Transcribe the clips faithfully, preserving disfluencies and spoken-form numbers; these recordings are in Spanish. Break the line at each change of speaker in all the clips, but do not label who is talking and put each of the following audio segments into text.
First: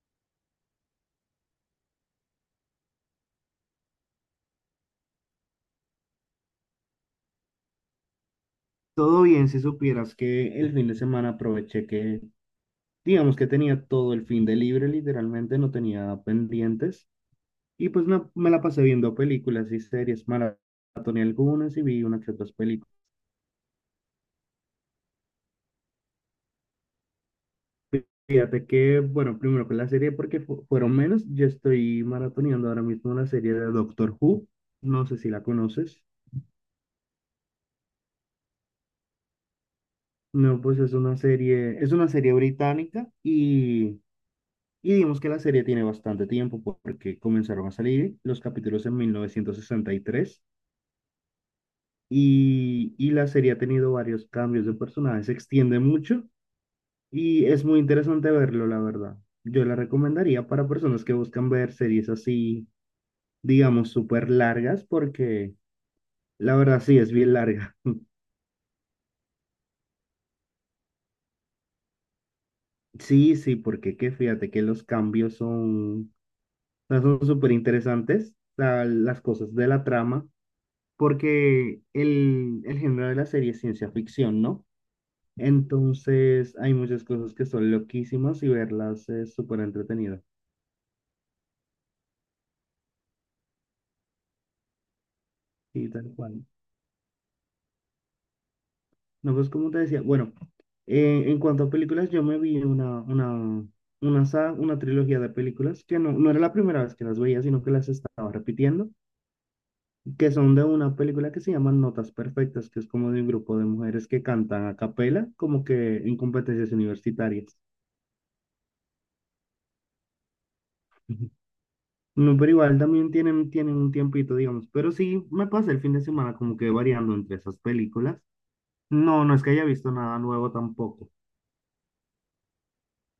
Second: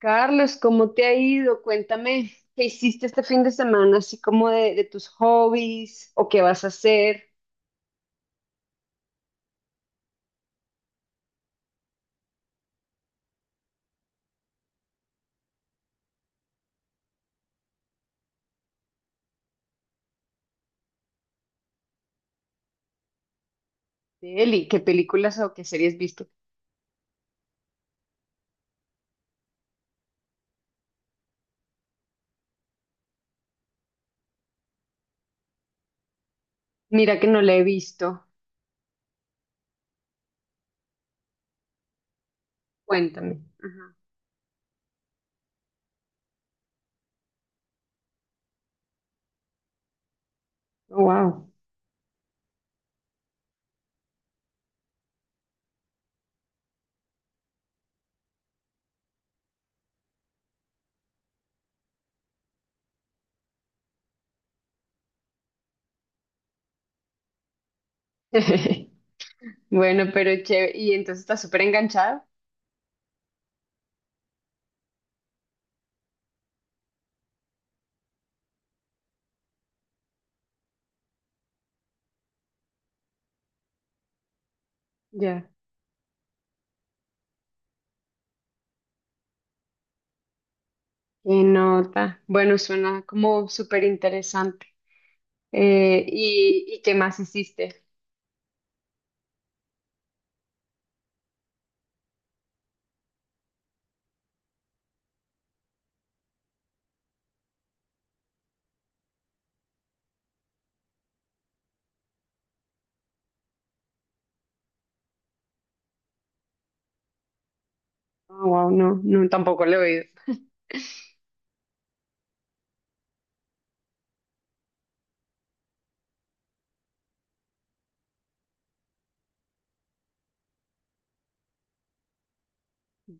Carlos, ¿cómo te ha ido? Cuéntame, ¿qué hiciste este fin de semana? Así como de, de tus hobbies o qué vas a hacer.
Todo bien, si supieras que el fin de semana aproveché que, digamos que tenía todo el fin de libre, literalmente no tenía pendientes, y pues me, me la pasé viendo películas y series, maratoné algunas y vi unas que otras películas.
Eli, ¿qué películas o qué series viste?
Fíjate que, bueno, primero con la serie porque fu- fueron menos, yo estoy maratoneando ahora mismo la serie de Doctor Who, no sé si la conoces.
Mira que no la he visto.
No, pues es una serie, es una serie británica.
Cuéntame. Ajá.
Y Y digamos que la serie tiene bastante tiempo porque comenzaron a salir los capítulos en mil novecientos sesenta y tres.
Wow.
Y, tres y y la serie ha tenido varios cambios de personajes, se extiende mucho y es muy interesante verlo, la verdad. Yo la recomendaría para personas que buscan ver series así, digamos, súper largas porque la verdad sí es bien larga.
Bueno, pero chévere. ¿Y entonces estás súper enganchado?
Sí, sí, porque que fíjate que los cambios son, o sea, son súper interesantes, o sea, las cosas de la trama porque el, el género de la serie es ciencia ficción, ¿no?
Ya.
Entonces hay muchas cosas que son loquísimas y verlas es súper entretenido.
Qué nota. Bueno, suena como súper interesante.
Y
Eh,
tal cual.
¿y, y qué más hiciste?
No, pues como te decía, bueno, eh, en cuanto a películas, yo me vi una, una, una, sa- una trilogía de películas que no, no era la primera vez que las veía, sino que las estaba repitiendo, que son de una película que se llama Notas Perfectas, que es como de un grupo de mujeres que cantan a capela, como que en competencias universitarias.
Wow, no, no, tampoco lo he oído.
No, pero igual también tienen, tienen un tiempito, digamos. Pero sí, me pasé el fin de semana como que variando entre esas películas. No, no es que haya visto nada nuevo tampoco.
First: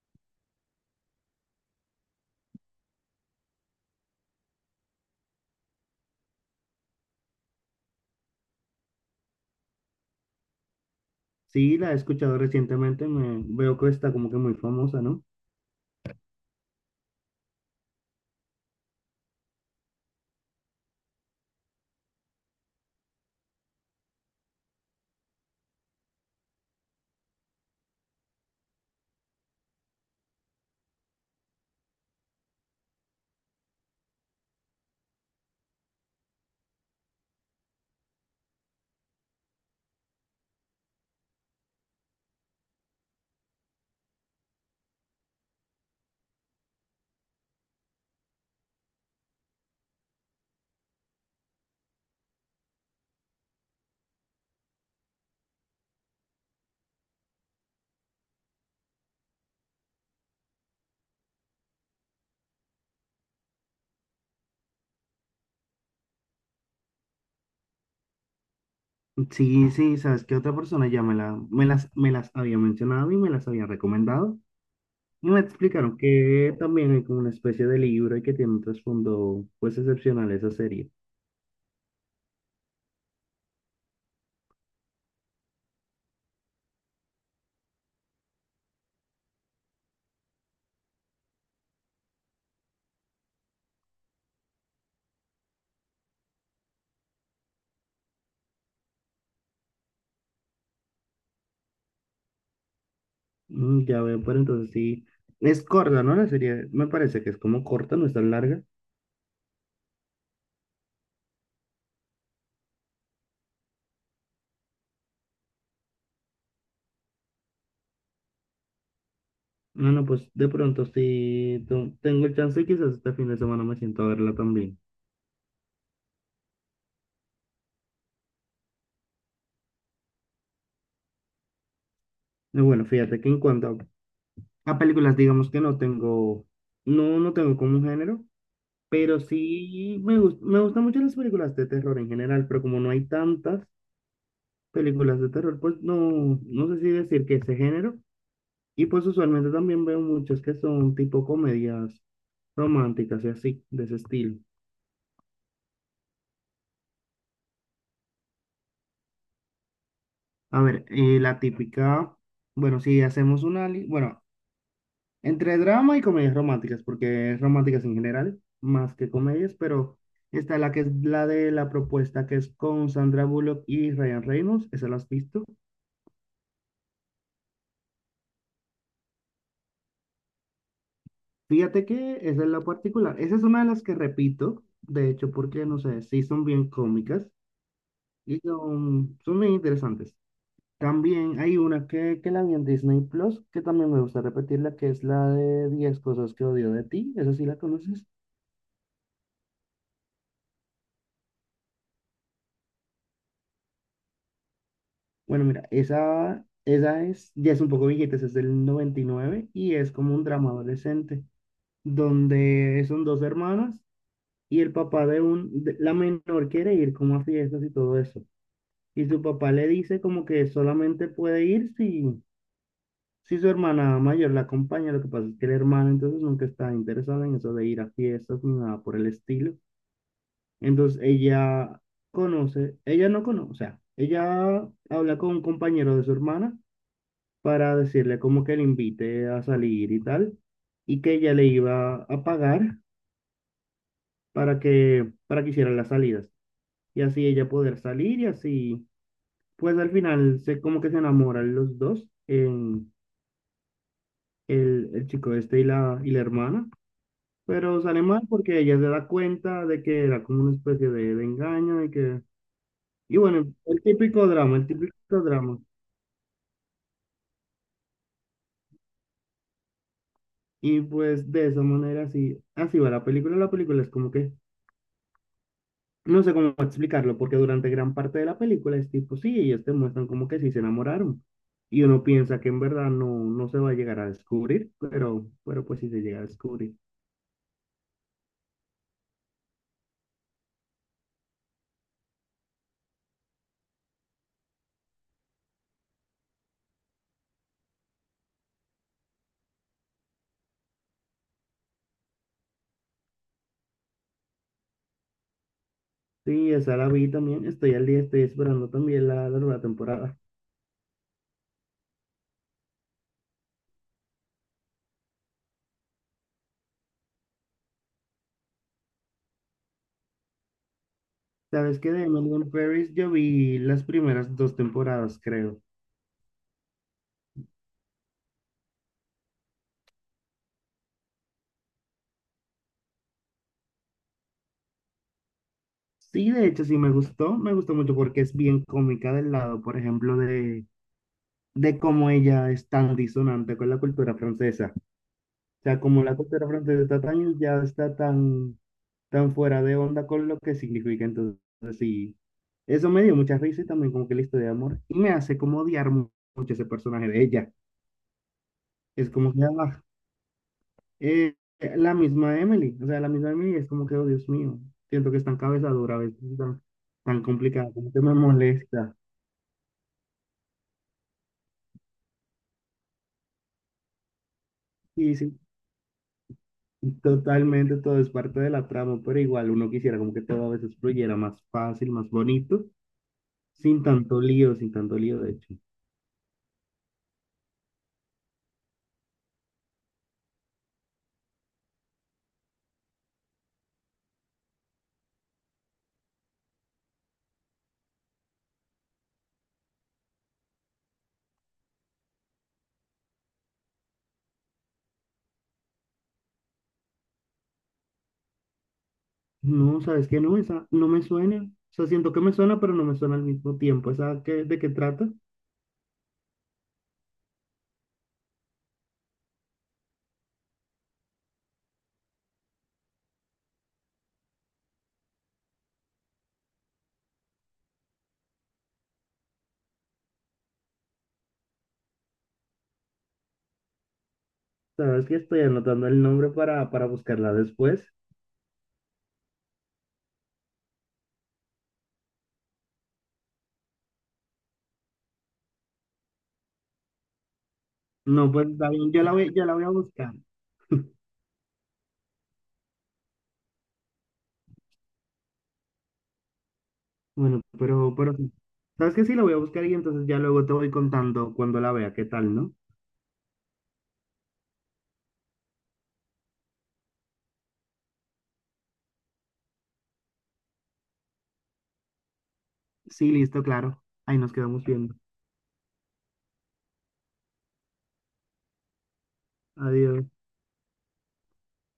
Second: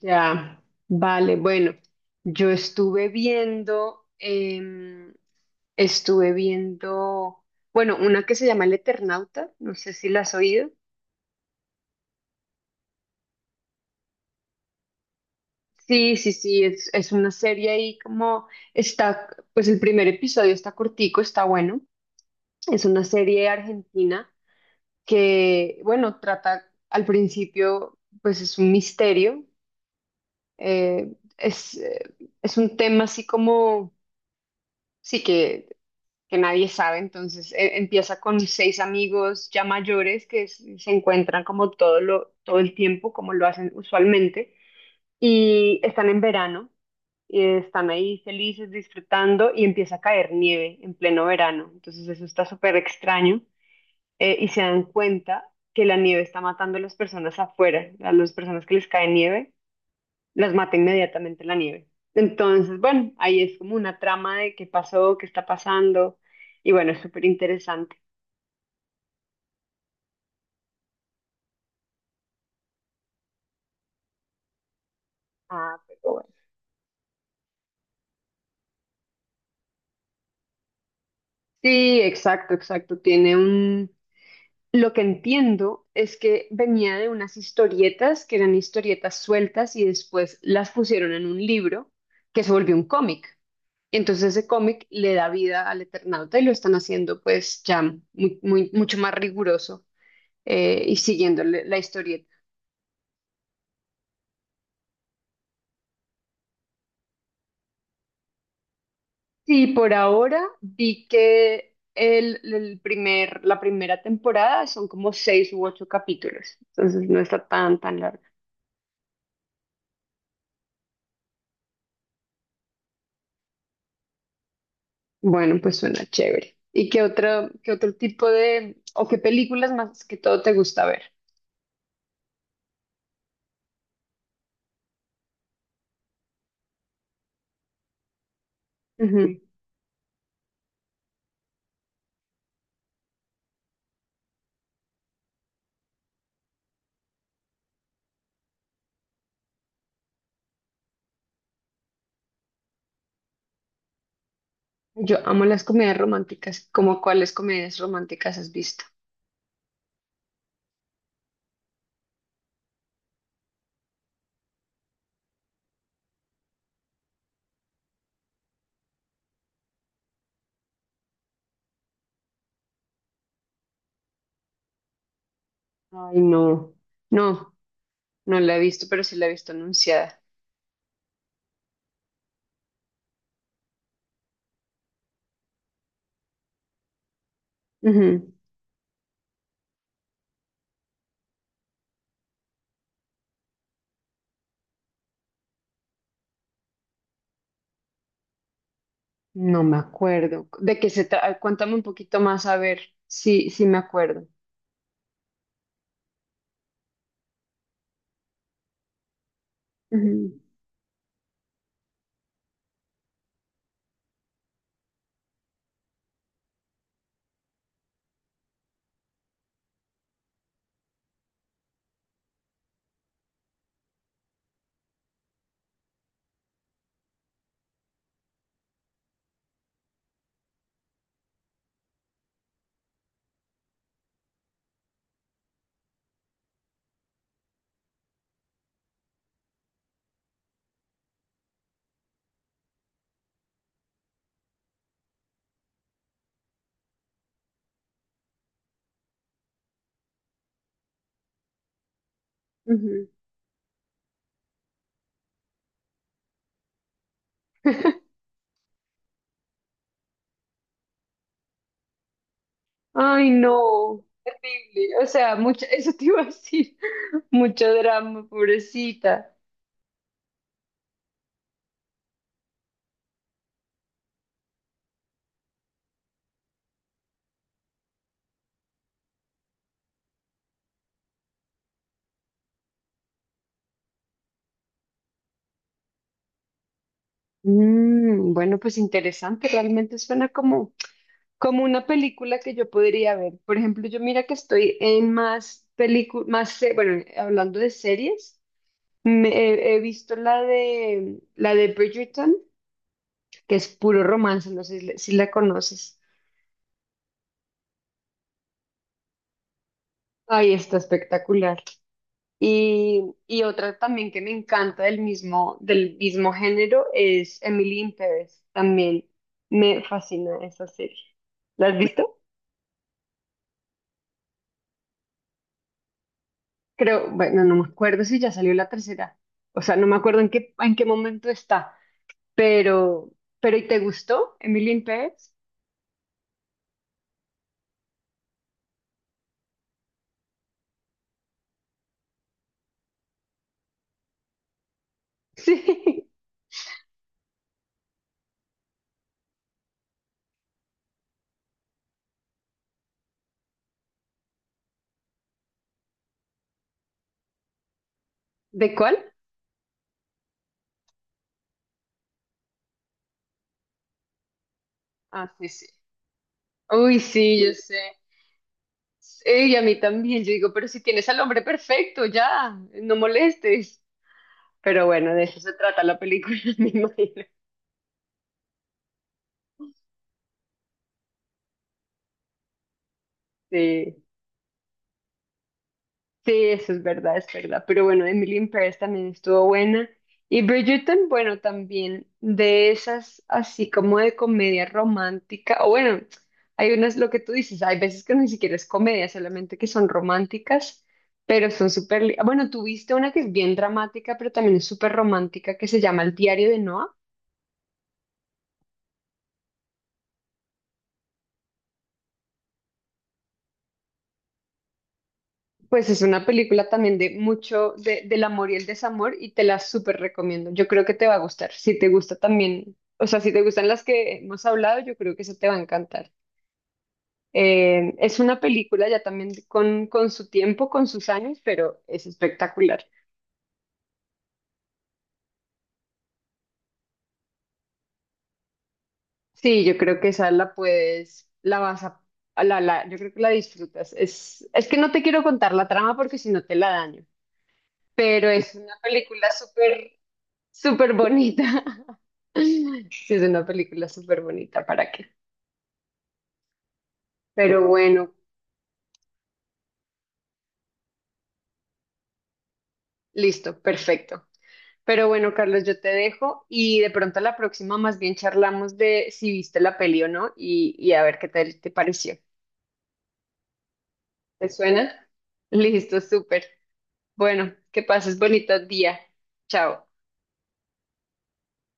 Ya, vale, bueno, yo estuve viendo, em, estuve viendo, bueno, una que se llama El Eternauta, no sé si la has oído.
Sí, la he escuchado recientemente, me veo que está como que muy famosa, ¿no?
Sí, sí, sí, es, es una serie ahí como está, pues el primer episodio está cortico, está bueno. Es una serie argentina que, bueno, trata al principio, pues es un misterio, eh, es, eh, es un tema así como, sí que que nadie sabe. Entonces e- empieza con seis amigos ya mayores que s- se encuentran como todo lo, todo el tiempo, como lo hacen usualmente, y están en verano y están ahí felices, disfrutando, y empieza a caer nieve en pleno verano. Entonces eso está súper extraño, eh, y se dan cuenta que la nieve está matando a las personas afuera, a las personas que les cae nieve las mata inmediatamente la nieve. Entonces, bueno, ahí es como una trama de qué pasó, qué está pasando, y bueno, es súper interesante.
Sí, sí, sabes que otra persona ya me la, me las, me las había mencionado y me las había recomendado. Y me
Ah,
explicaron
pero bueno.
que también hay como una especie de libro y que tiene un trasfondo pues excepcional esa serie.
Sí, exacto, exacto. Tiene un... Lo que entiendo es que venía de unas historietas que eran historietas sueltas y después las pusieron en un libro que se volvió un cómic. Entonces ese cómic le da vida al Eternauta y lo están haciendo pues ya muy, muy- mucho más riguroso, eh, y siguiendo la historieta.
Mm, ya veo, pero entonces sí, es corta, ¿no? La serie me parece que es como corta, no es tan larga.
Sí, por ahora vi que el, el primer, la primera temporada son como seis u ocho capítulos, entonces no está tan, tan larga.
No, no, pues de pronto si tengo el chance, quizás este fin de semana me siento a verla también.
Bueno, pues suena chévere. ¿Y qué otro, qué otro tipo de, o qué películas más que todo te gusta ver?
Y bueno, fíjate que en cuanto a, a películas, digamos que no tengo, no, no tengo como un género, pero
Ujú.
sí me gus- me gustan mucho las películas de terror en general, pero como no hay tantas películas de terror, pues no, no sé si decir que ese género. Y pues usualmente también veo muchas que son tipo comedias románticas y así, de ese estilo.
Yo amo las comedias románticas. ¿Cómo cuáles comedias románticas has visto?
A ver, eh, la típica, bueno, si hacemos una, li- bueno. Entre drama y comedias románticas, porque es románticas en general, más que comedias, pero está la que es la de la propuesta, que es con Sandra Bullock y Ryan Reynolds, esa la has visto.
Ay, no, no, no la he visto, pero sí la he visto anunciada.
Fíjate que esa es la particular, esa es una de las que repito, de hecho, porque no sé, sí son bien cómicas
Ujú.
y son, son bien interesantes. También hay una que, que la vi en Disney Plus, que también me gusta repetirla, que es la de diez cosas que odio de ti, esa sí la conoces.
No me acuerdo. ¿De qué se trata? Cuéntame un poquito más a ver si, si me acuerdo.
Bueno, mira, esa, esa es, ya es un poco viejita, esa es del noventa y nueve y nueve y es como un
Ujú,
drama adolescente, donde son dos hermanas y el papá de un, de- la menor quiere ir como a fiestas y todo eso. Y su papá le dice como que solamente puede ir si, si su hermana mayor la acompaña. Lo que pasa es que la hermana entonces nunca está interesada en eso de ir a fiestas ni nada por el estilo. Entonces ella conoce, ella no conoce, o sea, ella habla con un compañero de su hermana para decirle como que le invite a salir y tal, y que ella le iba a pagar para que, para que hicieran las salidas, y así ella poder salir y así, pues al final se como que se enamoran los dos, en
ujú.
el, el chico este y la, y la hermana, pero sale mal porque ella se da cuenta de que era como una especie de, de engaño y que, y
Ay,
bueno, el
no,
típico drama, el
terrible.
típico
O sea,
drama.
mucha eso te iba a decir, mucho drama, pobrecita.
Y pues de esa manera así, así va la película. La película es como que. No sé cómo explicarlo, porque durante gran parte de la película es tipo, sí, ellos te muestran como que sí se enamoraron. Y uno piensa que en verdad no, no se va a llegar a descubrir, pero, pero pues sí se llega a descubrir.
Mm, bueno, pues interesante, realmente suena como, como una película que yo podría ver. Por ejemplo, yo mira que estoy en más películas, más, se- bueno, hablando de series, me- he, he visto la de, la de Bridgerton, que es puro romance, no sé si la si la conoces.
Sí, esa la vi también, estoy al día, estoy esperando también la, la nueva temporada.
Ay, está espectacular. Y, y otra también que me encanta del mismo, del mismo género es Emily in Paris. También me fascina esa serie. ¿La has
¿Sabes qué? De
visto?
Emily in Paris yo vi las primeras dos temporadas, creo.
Creo, bueno, no me acuerdo si ya salió la tercera. O sea, no me acuerdo en qué, en qué momento está. Pero, pero ¿y te gustó Emily in Paris?
Sí, de hecho sí me gustó, me gustó mucho porque es bien cómica del lado, por ejemplo, de, de cómo ella es tan disonante con la cultura francesa. O sea, como
Sí.
la costa de la frontera de Tataño ya está tan, tan fuera de onda con lo que significa. Entonces, sí, eso me dio mucha risa y también como que la historia de amor. Y me hace como odiar mu- mucho ese personaje de ella.
¿De cuál?
Es como que ah, eh, la misma Emily. O sea, la misma Emily es como que, oh Dios mío, siento que es
Ah,
tan
sí, sí.
cabezadura a veces, tan,
Uy,
tan
sí, yo
complicada,
sé.
como que me molesta.
Sí, y a mí también. Yo digo, pero si tienes al hombre perfecto, ya, no molestes. Pero bueno,
Y
de
sí,
eso se trata la película, me imagino.
totalmente todo es parte de la trama, pero igual uno quisiera como que todo a veces fluyera más fácil, más bonito. Sin
Sí,
tanto lío, sin tanto lío, de hecho.
sí, eso es verdad, es verdad. Pero bueno, Emily in Paris también estuvo buena. Y Bridgerton, bueno, también de esas, así como de comedia romántica. O bueno, hay unas, lo que tú dices, hay veces que ni siquiera es comedia, solamente que son románticas, pero son súper... li- Bueno, tú viste una que es bien dramática, pero también es súper romántica, que se llama El diario de Noah.
No, ¿sabes qué? No, esa no me suena. O sea, siento que me suena, pero no me suena al mismo tiempo. ¿Esa qué, de qué trata?
Pues es una película también de mucho de, del amor y el desamor y te la súper recomiendo. Yo creo que te va a gustar. Si te gusta también, o sea, si te gustan las que hemos hablado, yo creo que eso te va a encantar. Eh, es una película ya también con, con su tiempo, con sus años, pero es espectacular.
¿Sabes que Estoy anotando el nombre para, para, buscarla después?
Sí, yo creo que esa la puedes, la vas a, a la, la, yo creo que la disfrutas. Es, es que no te quiero contar la trama porque si no te la daño, pero
No, pues
es
está
una
bien, yo la
película
voy, yo la voy a
súper,
buscar.
súper bonita. Sí, es una película súper bonita, ¿para qué?
Bueno,
Pero
pero,
bueno,
pero sí. ¿Sabes qué? Sí, la voy a buscar y entonces ya luego te voy contando cuando la vea, qué tal, ¿no?
listo, perfecto. Pero bueno, Carlos, yo te dejo y de pronto la próxima más bien charlamos de si viste la peli o no y, y a ver qué te te pareció.
Sí, listo, claro. Ahí nos
¿Te
quedamos viendo.
suena? Listo, súper. Bueno, que pases bonito día. Chao.
Adiós.